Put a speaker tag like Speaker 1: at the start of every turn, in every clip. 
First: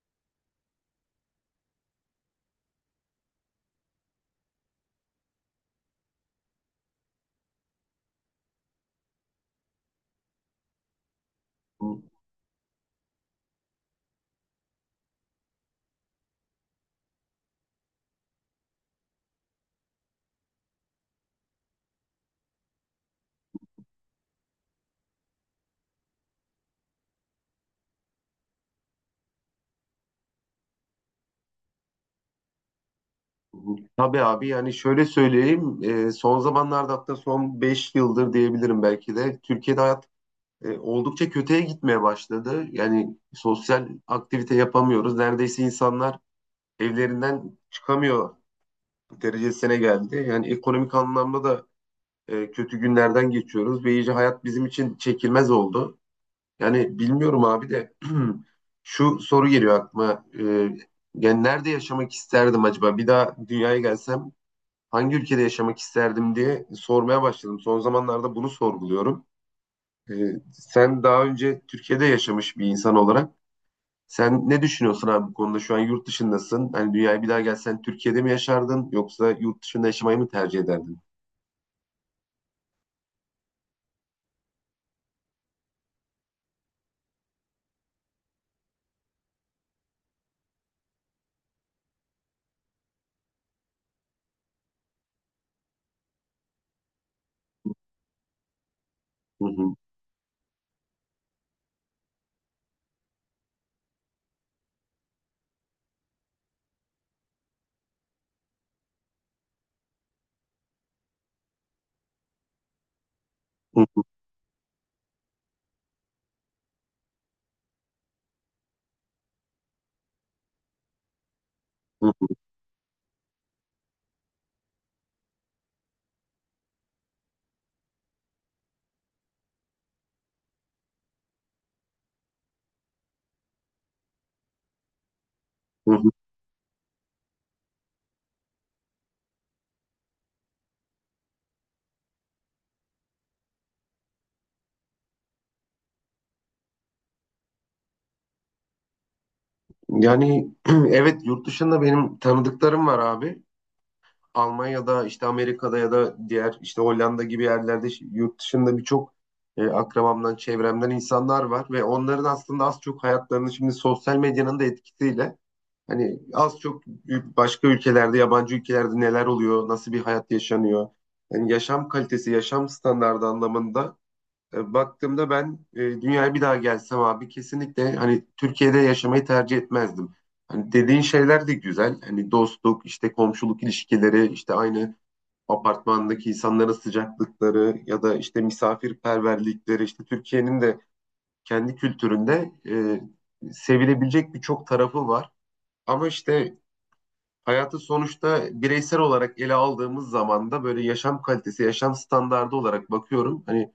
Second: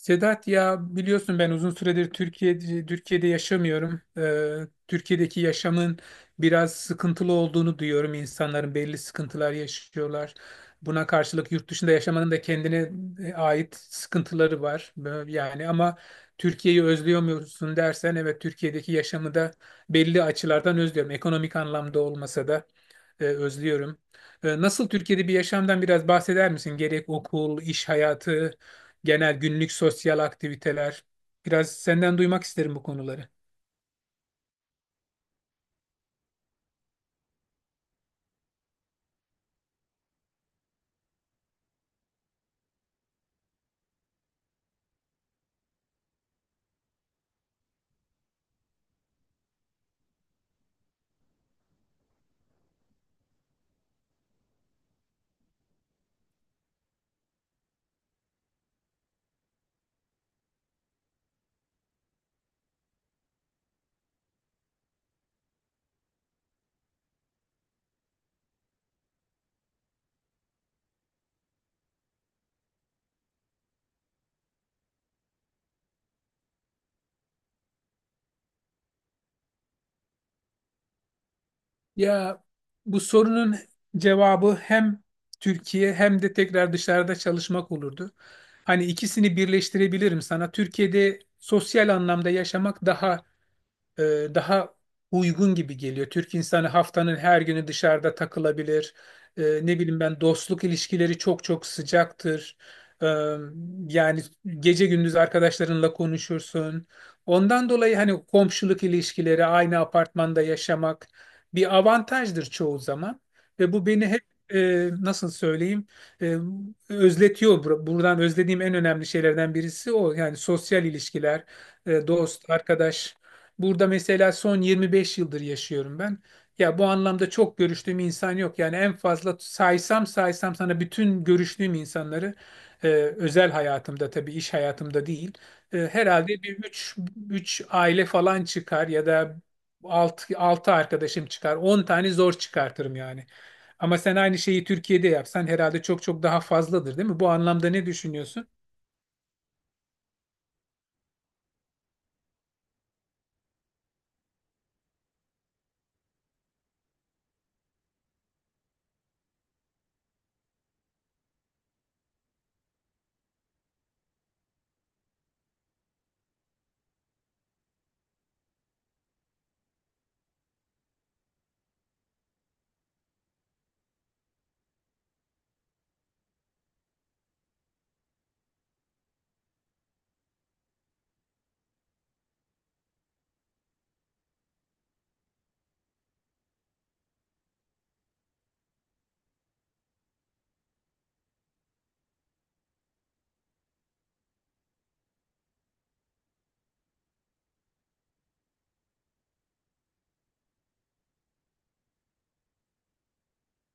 Speaker 1: Sedat ya biliyorsun ben uzun süredir Türkiye'de yaşamıyorum. Türkiye'deki yaşamın biraz sıkıntılı olduğunu duyuyorum. İnsanların belli sıkıntılar yaşıyorlar. Buna karşılık yurt dışında
Speaker 2: Hı
Speaker 1: yaşamanın da kendine ait sıkıntıları var. Yani ama Türkiye'yi özlüyor musun dersen evet, Türkiye'deki yaşamı da belli açılardan özlüyorum. Ekonomik anlamda olmasa da özlüyorum. Nasıl Türkiye'de bir yaşamdan biraz bahseder misin? Gerek okul, iş hayatı, genel günlük sosyal aktiviteler. Biraz senden duymak isterim bu konuları.
Speaker 2: hı. Tabii abi yani şöyle söyleyeyim son zamanlarda hatta son 5 yıldır diyebilirim belki de Türkiye'de hayat oldukça kötüye gitmeye başladı. Yani sosyal aktivite yapamıyoruz. Neredeyse insanlar evlerinden çıkamıyor derecesine geldi. Yani ekonomik anlamda da kötü günlerden geçiyoruz ve iyice hayat bizim için çekilmez oldu. Yani bilmiyorum abi de şu soru geliyor aklıma. Yani nerede yaşamak isterdim acaba? Bir daha dünyaya gelsem hangi ülkede yaşamak isterdim diye sormaya başladım. Son zamanlarda bunu sorguluyorum. Ee, sen daha önce Türkiye'de yaşamış bir insan olarak sen ne düşünüyorsun abi bu konuda? Şu an yurt dışındasın. Hani dünyaya bir daha gelsen Türkiye'de mi yaşardın yoksa yurt dışında yaşamayı mı tercih ederdin?
Speaker 1: Ya, bu sorunun cevabı hem Türkiye hem de tekrar dışarıda çalışmak olurdu. Hani ikisini birleştirebilirim sana. Türkiye'de sosyal anlamda yaşamak daha daha uygun gibi geliyor. Türk insanı haftanın her günü dışarıda takılabilir. E,
Speaker 2: Hı hı.
Speaker 1: ne bileyim, ben dostluk ilişkileri çok çok sıcaktır. E, yani gece gündüz arkadaşlarınla konuşursun. Ondan dolayı hani komşuluk ilişkileri, aynı apartmanda yaşamak bir avantajdır çoğu zaman. Ve bu
Speaker 2: Hı
Speaker 1: beni hep, nasıl söyleyeyim, e, özletiyor. Buradan özlediğim en önemli şeylerden birisi o. Yani sosyal ilişkiler,
Speaker 2: hı.
Speaker 1: dost, arkadaş. Burada mesela son 25 yıldır yaşıyorum ben. Ya, bu anlamda çok görüştüğüm insan yok. Yani en fazla saysam saysam sana bütün görüştüğüm insanları, özel hayatımda tabii, iş hayatımda değil, E,
Speaker 2: Hı hı.
Speaker 1: herhalde bir 3 aile falan çıkar ya da 6 arkadaşım çıkar. 10 tane zor çıkartırım yani. Ama sen aynı şeyi Türkiye'de yapsan herhalde çok çok daha fazladır, değil mi? Bu anlamda ne düşünüyorsun?
Speaker 2: Yani evet yurt dışında benim tanıdıklarım var abi. Almanya'da işte Amerika'da ya da diğer işte Hollanda gibi yerlerde yurt dışında birçok akrabamdan çevremden insanlar var ve onların aslında az çok hayatlarını şimdi sosyal medyanın da etkisiyle hani az çok başka ülkelerde yabancı ülkelerde neler oluyor nasıl bir hayat yaşanıyor yani yaşam kalitesi yaşam standardı anlamında baktığımda ben dünyaya bir daha gelsem abi kesinlikle hani Türkiye'de yaşamayı tercih etmezdim. Hani dediğin şeyler de güzel. Hani dostluk, işte komşuluk ilişkileri, işte aynı apartmandaki insanların sıcaklıkları ya da işte misafirperverlikleri, işte Türkiye'nin de kendi kültüründe sevilebilecek birçok tarafı var. Ama işte hayatı sonuçta bireysel olarak ele aldığımız zaman da böyle yaşam kalitesi, yaşam standardı olarak bakıyorum. Hani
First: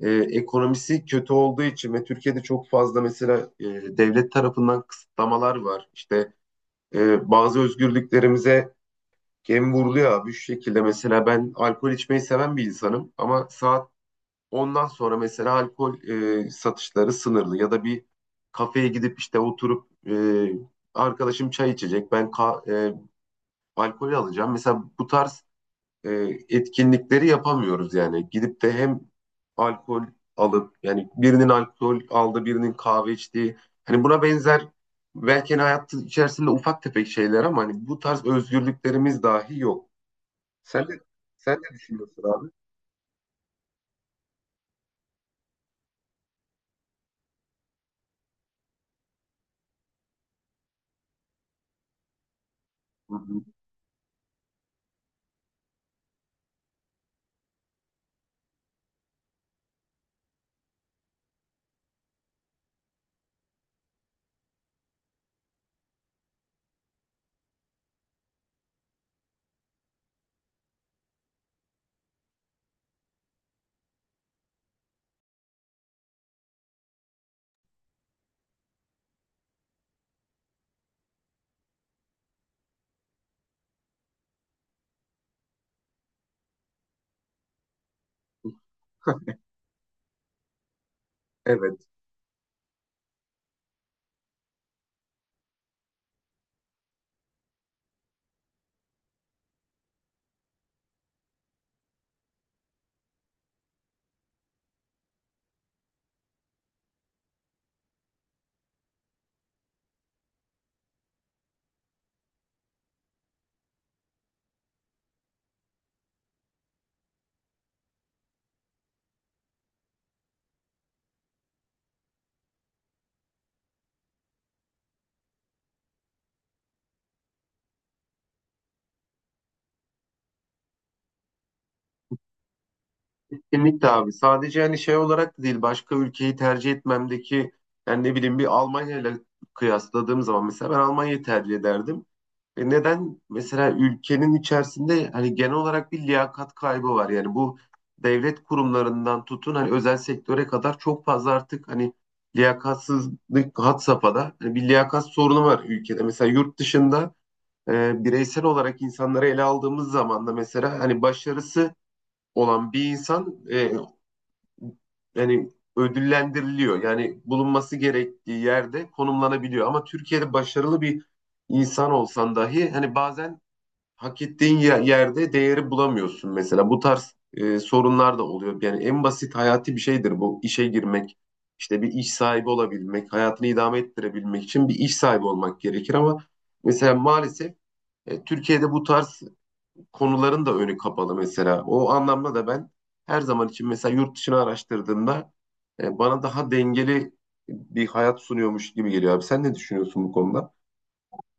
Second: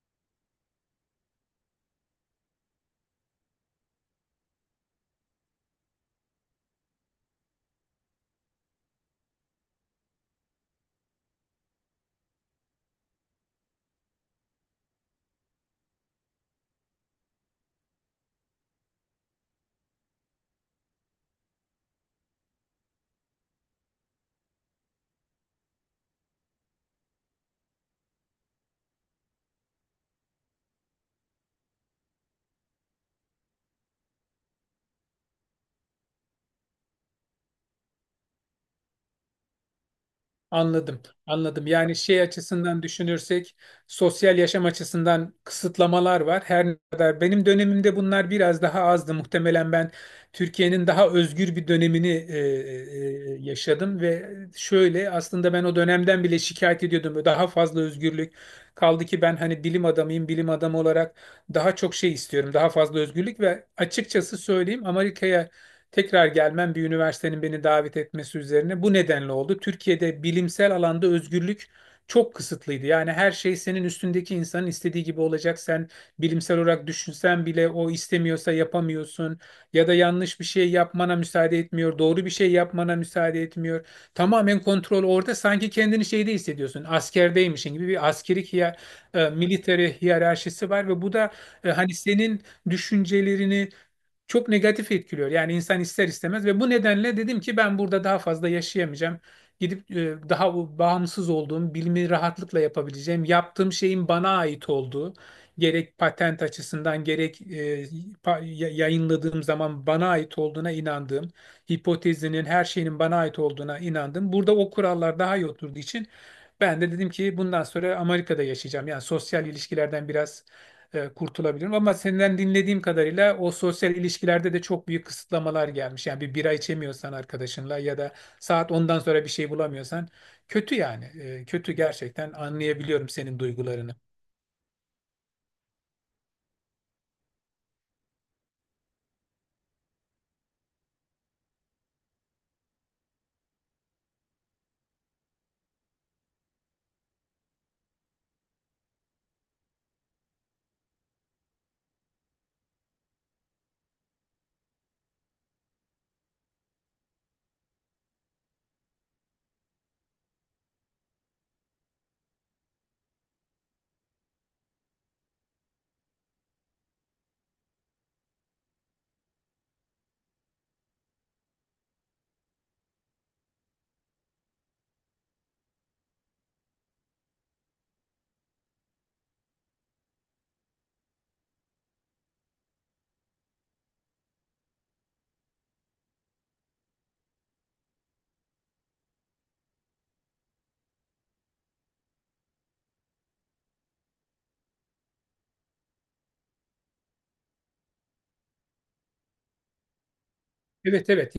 Speaker 2: ekonomisi kötü olduğu için ve Türkiye'de çok fazla mesela devlet tarafından kısıtlamalar var. İşte bazı özgürlüklerimize gem vuruluyor abi şu şekilde. Mesela ben alkol içmeyi seven bir insanım ama saat 10'dan sonra mesela alkol satışları sınırlı ya da bir kafeye gidip işte oturup arkadaşım çay içecek ben alkol alacağım. Mesela bu tarz e, etkinlikleri yapamıyoruz yani. Gidip de hem alkol alıp yani birinin alkol aldı, birinin kahve içtiği hani buna benzer belki hani hayat içerisinde ufak tefek şeyler ama hani bu tarz özgürlüklerimiz dahi yok. Sen de
Speaker 1: Anladım,
Speaker 2: sen
Speaker 1: anladım.
Speaker 2: ne
Speaker 1: Yani şey
Speaker 2: düşünüyorsun abi?
Speaker 1: açısından düşünürsek, sosyal yaşam açısından kısıtlamalar var. Her ne kadar benim dönemimde bunlar biraz daha azdı. Muhtemelen ben Türkiye'nin daha özgür bir dönemini
Speaker 2: Hı hı.
Speaker 1: yaşadım ve şöyle, aslında ben o dönemden bile şikayet ediyordum. Daha fazla özgürlük. Kaldı ki ben hani bilim adamıyım, bilim adamı olarak daha çok şey istiyorum, daha fazla özgürlük ve açıkçası söyleyeyim, Amerika'ya tekrar gelmem bir üniversitenin beni davet etmesi üzerine bu nedenle oldu. Türkiye'de bilimsel alanda özgürlük çok kısıtlıydı. Yani her şey senin üstündeki insanın istediği gibi olacak. Sen bilimsel olarak düşünsen bile o istemiyorsa yapamıyorsun. Ya da yanlış bir şey yapmana müsaade etmiyor. Doğru bir şey yapmana müsaade etmiyor. Tamamen kontrol orada. Sanki kendini şeyde hissediyorsun. Askerdeymişin gibi bir askeri military hiyerarşisi var ve bu da
Speaker 2: Evet.
Speaker 1: hani senin düşüncelerini çok negatif etkiliyor. Yani insan ister istemez, ve bu nedenle dedim ki ben burada daha fazla yaşayamayacağım. Gidip daha bu bağımsız olduğum, bilimi rahatlıkla yapabileceğim, yaptığım şeyin bana ait olduğu, gerek patent açısından gerek yayınladığım zaman bana ait olduğuna inandığım, hipotezinin her şeyinin bana ait olduğuna inandım. Burada o kurallar daha iyi oturduğu için ben de dedim ki bundan sonra Amerika'da yaşayacağım. Yani sosyal ilişkilerden biraz kurtulabilirim. Ama senden dinlediğim kadarıyla o sosyal ilişkilerde de çok büyük kısıtlamalar gelmiş. Yani bir bira içemiyorsan arkadaşınla ya da saat ondan sonra bir şey bulamıyorsan, kötü yani. Kötü gerçekten, anlayabiliyorum senin
Speaker 2: Kesinlikle
Speaker 1: duygularını.
Speaker 2: abi. Sadece hani şey olarak da değil başka ülkeyi tercih etmemdeki yani ne bileyim bir Almanya ile kıyasladığım zaman mesela ben Almanya'yı tercih ederdim. E neden mesela ülkenin içerisinde hani genel olarak bir liyakat kaybı var. Yani bu devlet kurumlarından tutun hani özel sektöre kadar çok fazla artık hani liyakatsızlık had safhada. Hani bir liyakat sorunu var ülkede. Mesela yurt dışında bireysel olarak insanları ele aldığımız zaman da mesela hani başarısı olan bir insan yani ödüllendiriliyor. Yani bulunması gerektiği yerde konumlanabiliyor. Ama Türkiye'de başarılı bir insan olsan dahi hani bazen hak ettiğin yerde değeri bulamıyorsun mesela. Bu tarz sorunlar da oluyor. Yani en basit hayati bir şeydir bu işe girmek. İşte bir iş sahibi olabilmek, hayatını idame ettirebilmek için bir iş sahibi olmak gerekir ama mesela maalesef Türkiye'de bu tarz konuların da önü kapalı mesela. O anlamda da ben her zaman için mesela yurt dışını araştırdığımda bana daha dengeli bir hayat sunuyormuş gibi geliyor abi. Sen ne düşünüyorsun bu konuda?
Speaker 1: Evet, evet,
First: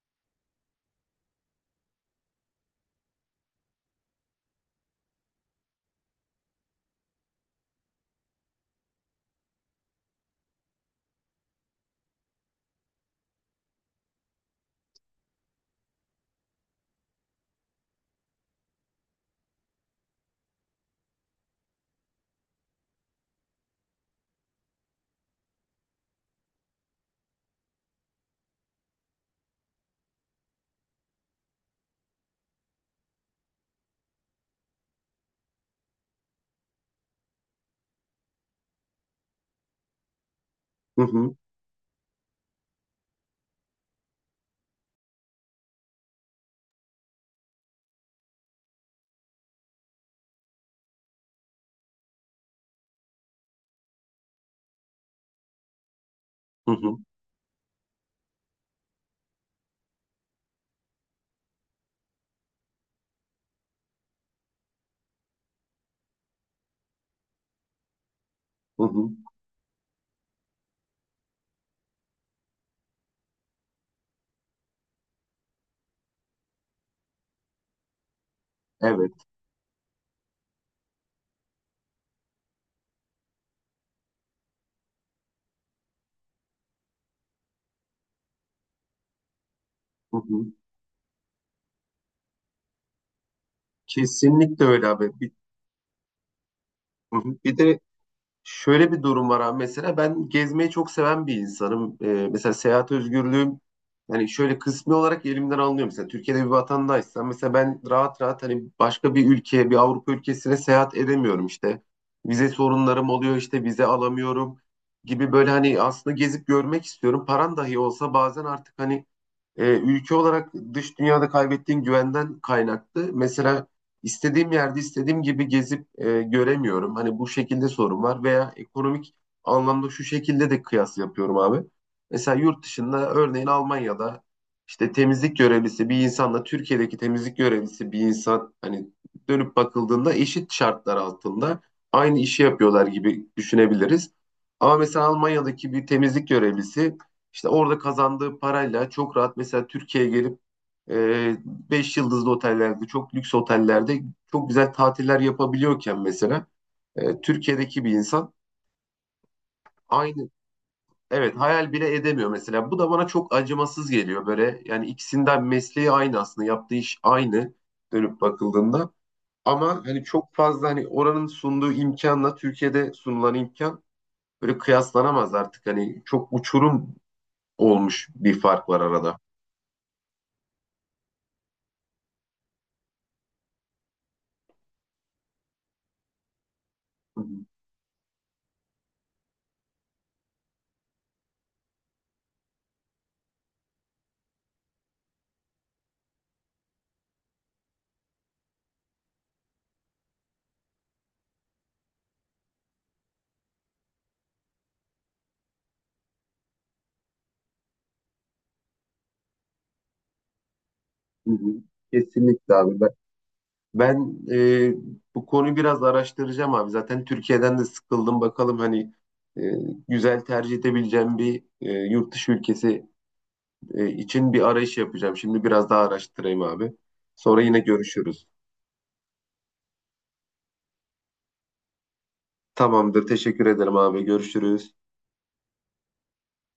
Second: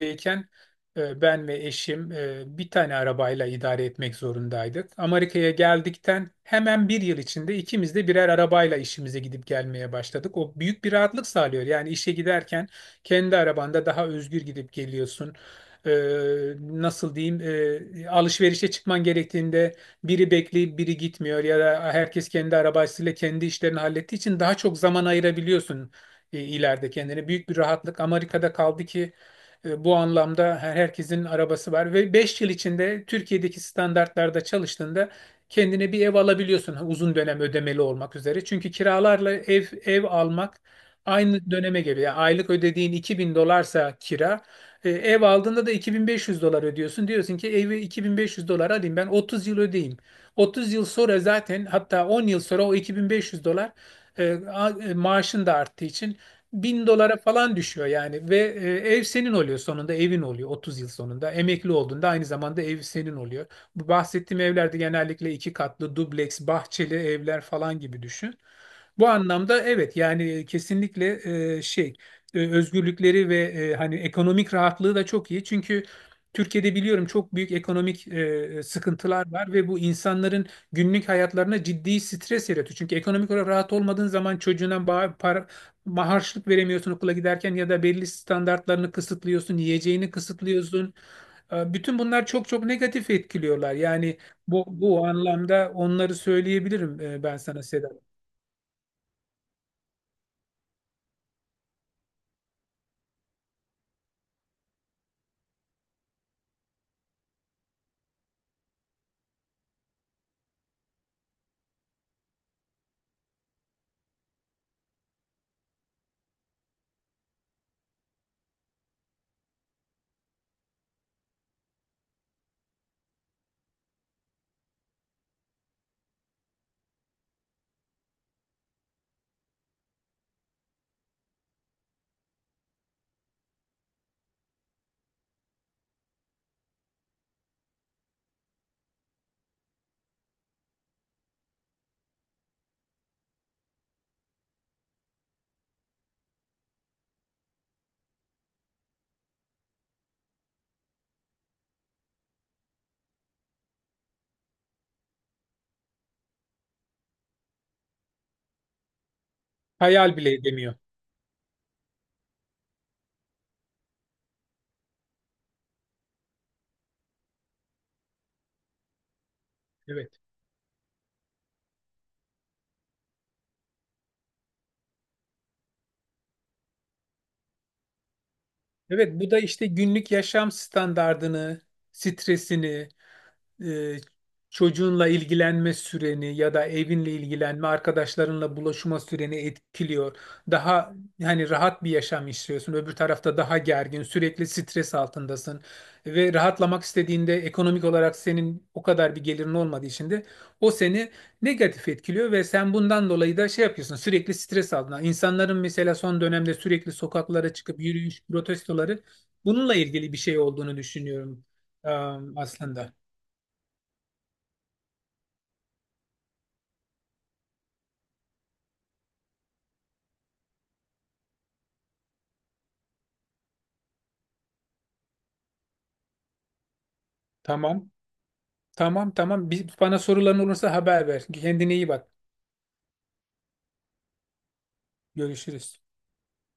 Speaker 1: Amerika'dayken ben ve eşim bir tane arabayla idare etmek zorundaydık. Amerika'ya geldikten hemen bir yıl içinde ikimiz de birer arabayla işimize gidip gelmeye başladık. O büyük bir rahatlık sağlıyor. Yani işe giderken kendi arabanda daha özgür gidip geliyorsun. E, nasıl diyeyim, alışverişe çıkman gerektiğinde biri bekleyip biri gitmiyor ya da herkes kendi arabasıyla kendi işlerini hallettiği için daha çok zaman ayırabiliyorsun, ileride kendine büyük bir rahatlık. Amerika'da kaldı ki bu anlamda herkesin arabası var ve 5 yıl içinde Türkiye'deki standartlarda çalıştığında kendine bir ev alabiliyorsun, ha, uzun dönem ödemeli olmak üzere. Çünkü kiralarla ev almak
Speaker 2: Hı hı,
Speaker 1: aynı döneme geliyor. Yani aylık ödediğin 2000 dolarsa kira, ev aldığında da 2.500 dolar ödüyorsun. Diyorsun ki evi 2.500 dolar alayım, ben 30 yıl ödeyeyim. 30 yıl sonra zaten, hatta 10 yıl sonra, o 2500 dolar maaşın da arttığı için
Speaker 2: hı
Speaker 1: bin
Speaker 2: hı,
Speaker 1: dolara falan düşüyor yani ve ev senin oluyor sonunda, evin oluyor, 30 yıl sonunda emekli olduğunda aynı zamanda ev senin oluyor. Bu bahsettiğim evlerde genellikle iki katlı dubleks bahçeli evler falan gibi düşün.
Speaker 2: hı
Speaker 1: Bu
Speaker 2: hı.
Speaker 1: anlamda evet yani kesinlikle şey özgürlükleri ve hani ekonomik rahatlığı da çok iyi çünkü Türkiye'de biliyorum çok büyük ekonomik
Speaker 2: Evet.
Speaker 1: sıkıntılar var ve bu insanların günlük hayatlarına ciddi stres yaratıyor. Çünkü ekonomik olarak rahat olmadığın zaman çocuğuna para, harçlık veremiyorsun okula giderken ya da belli standartlarını kısıtlıyorsun, yiyeceğini
Speaker 2: Hı hı.
Speaker 1: kısıtlıyorsun. Bütün bunlar çok çok negatif etkiliyorlar. Yani
Speaker 2: Kesinlikle
Speaker 1: bu,
Speaker 2: öyle
Speaker 1: bu
Speaker 2: abi. Bir,
Speaker 1: anlamda onları söyleyebilirim, ben
Speaker 2: bir
Speaker 1: sana
Speaker 2: de
Speaker 1: Sedat.
Speaker 2: şöyle bir durum var abi. Mesela ben gezmeyi çok seven bir insanım. Mesela seyahat özgürlüğüm hani şöyle kısmi olarak elimden alınıyor. Mesela Türkiye'de bir vatandaşsam mesela ben rahat rahat hani başka bir ülkeye, bir Avrupa ülkesine seyahat edemiyorum işte. Vize sorunlarım oluyor işte vize alamıyorum gibi böyle hani aslında gezip görmek istiyorum. Paran dahi olsa bazen artık hani ülke olarak dış dünyada kaybettiğim güvenden kaynaklı. Mesela istediğim yerde istediğim gibi gezip göremiyorum. Hani bu şekilde sorun var veya ekonomik anlamda şu şekilde de kıyas yapıyorum abi. Mesela yurt dışında örneğin Almanya'da işte temizlik görevlisi bir insanla Türkiye'deki temizlik görevlisi bir insan hani dönüp bakıldığında eşit şartlar altında aynı işi yapıyorlar gibi düşünebiliriz. Ama mesela Almanya'daki bir temizlik görevlisi işte orada kazandığı parayla çok rahat mesela Türkiye'ye gelip e, 5 yıldızlı otellerde, çok lüks otellerde çok güzel tatiller yapabiliyorken mesela Türkiye'deki bir insan
Speaker 1: Hayal
Speaker 2: aynı
Speaker 1: bile edemiyor.
Speaker 2: evet hayal bile edemiyor mesela. Bu da bana çok acımasız geliyor böyle. Yani ikisinden mesleği aynı aslında, yaptığı iş aynı dönüp bakıldığında. Ama hani
Speaker 1: Evet.
Speaker 2: çok fazla hani oranın sunduğu imkanla Türkiye'de sunulan imkan böyle kıyaslanamaz artık. Hani çok uçurum olmuş bir fark var
Speaker 1: Evet,
Speaker 2: arada.
Speaker 1: bu da işte günlük yaşam standardını, stresini, e, çocuğunla ilgilenme süreni ya da evinle ilgilenme, arkadaşlarınla buluşma süreni etkiliyor. Daha, yani rahat bir yaşam istiyorsun. Öbür tarafta daha gergin, sürekli stres altındasın ve rahatlamak istediğinde ekonomik olarak senin o kadar bir gelirin olmadığı için de o seni negatif etkiliyor ve sen bundan dolayı da şey yapıyorsun. Sürekli stres altında. İnsanların mesela son dönemde sürekli sokaklara çıkıp yürüyüş protestoları, bununla ilgili bir şey olduğunu
Speaker 2: Hı
Speaker 1: düşünüyorum,
Speaker 2: hı.
Speaker 1: e,
Speaker 2: Kesinlikle abi. Ben,
Speaker 1: aslında.
Speaker 2: ben e, bu konuyu biraz araştıracağım abi. Zaten Türkiye'den de sıkıldım. Bakalım hani e, güzel tercih edebileceğim bir yurt dışı ülkesi için bir arayış yapacağım. Şimdi biraz daha araştırayım abi. Sonra yine
Speaker 1: Tamam.
Speaker 2: görüşürüz.
Speaker 1: Tamam, tamam. Bana soruların olursa haber ver. Kendine iyi bak.
Speaker 2: Tamamdır. Teşekkür ederim abi. Görüşürüz.
Speaker 1: Görüşürüz.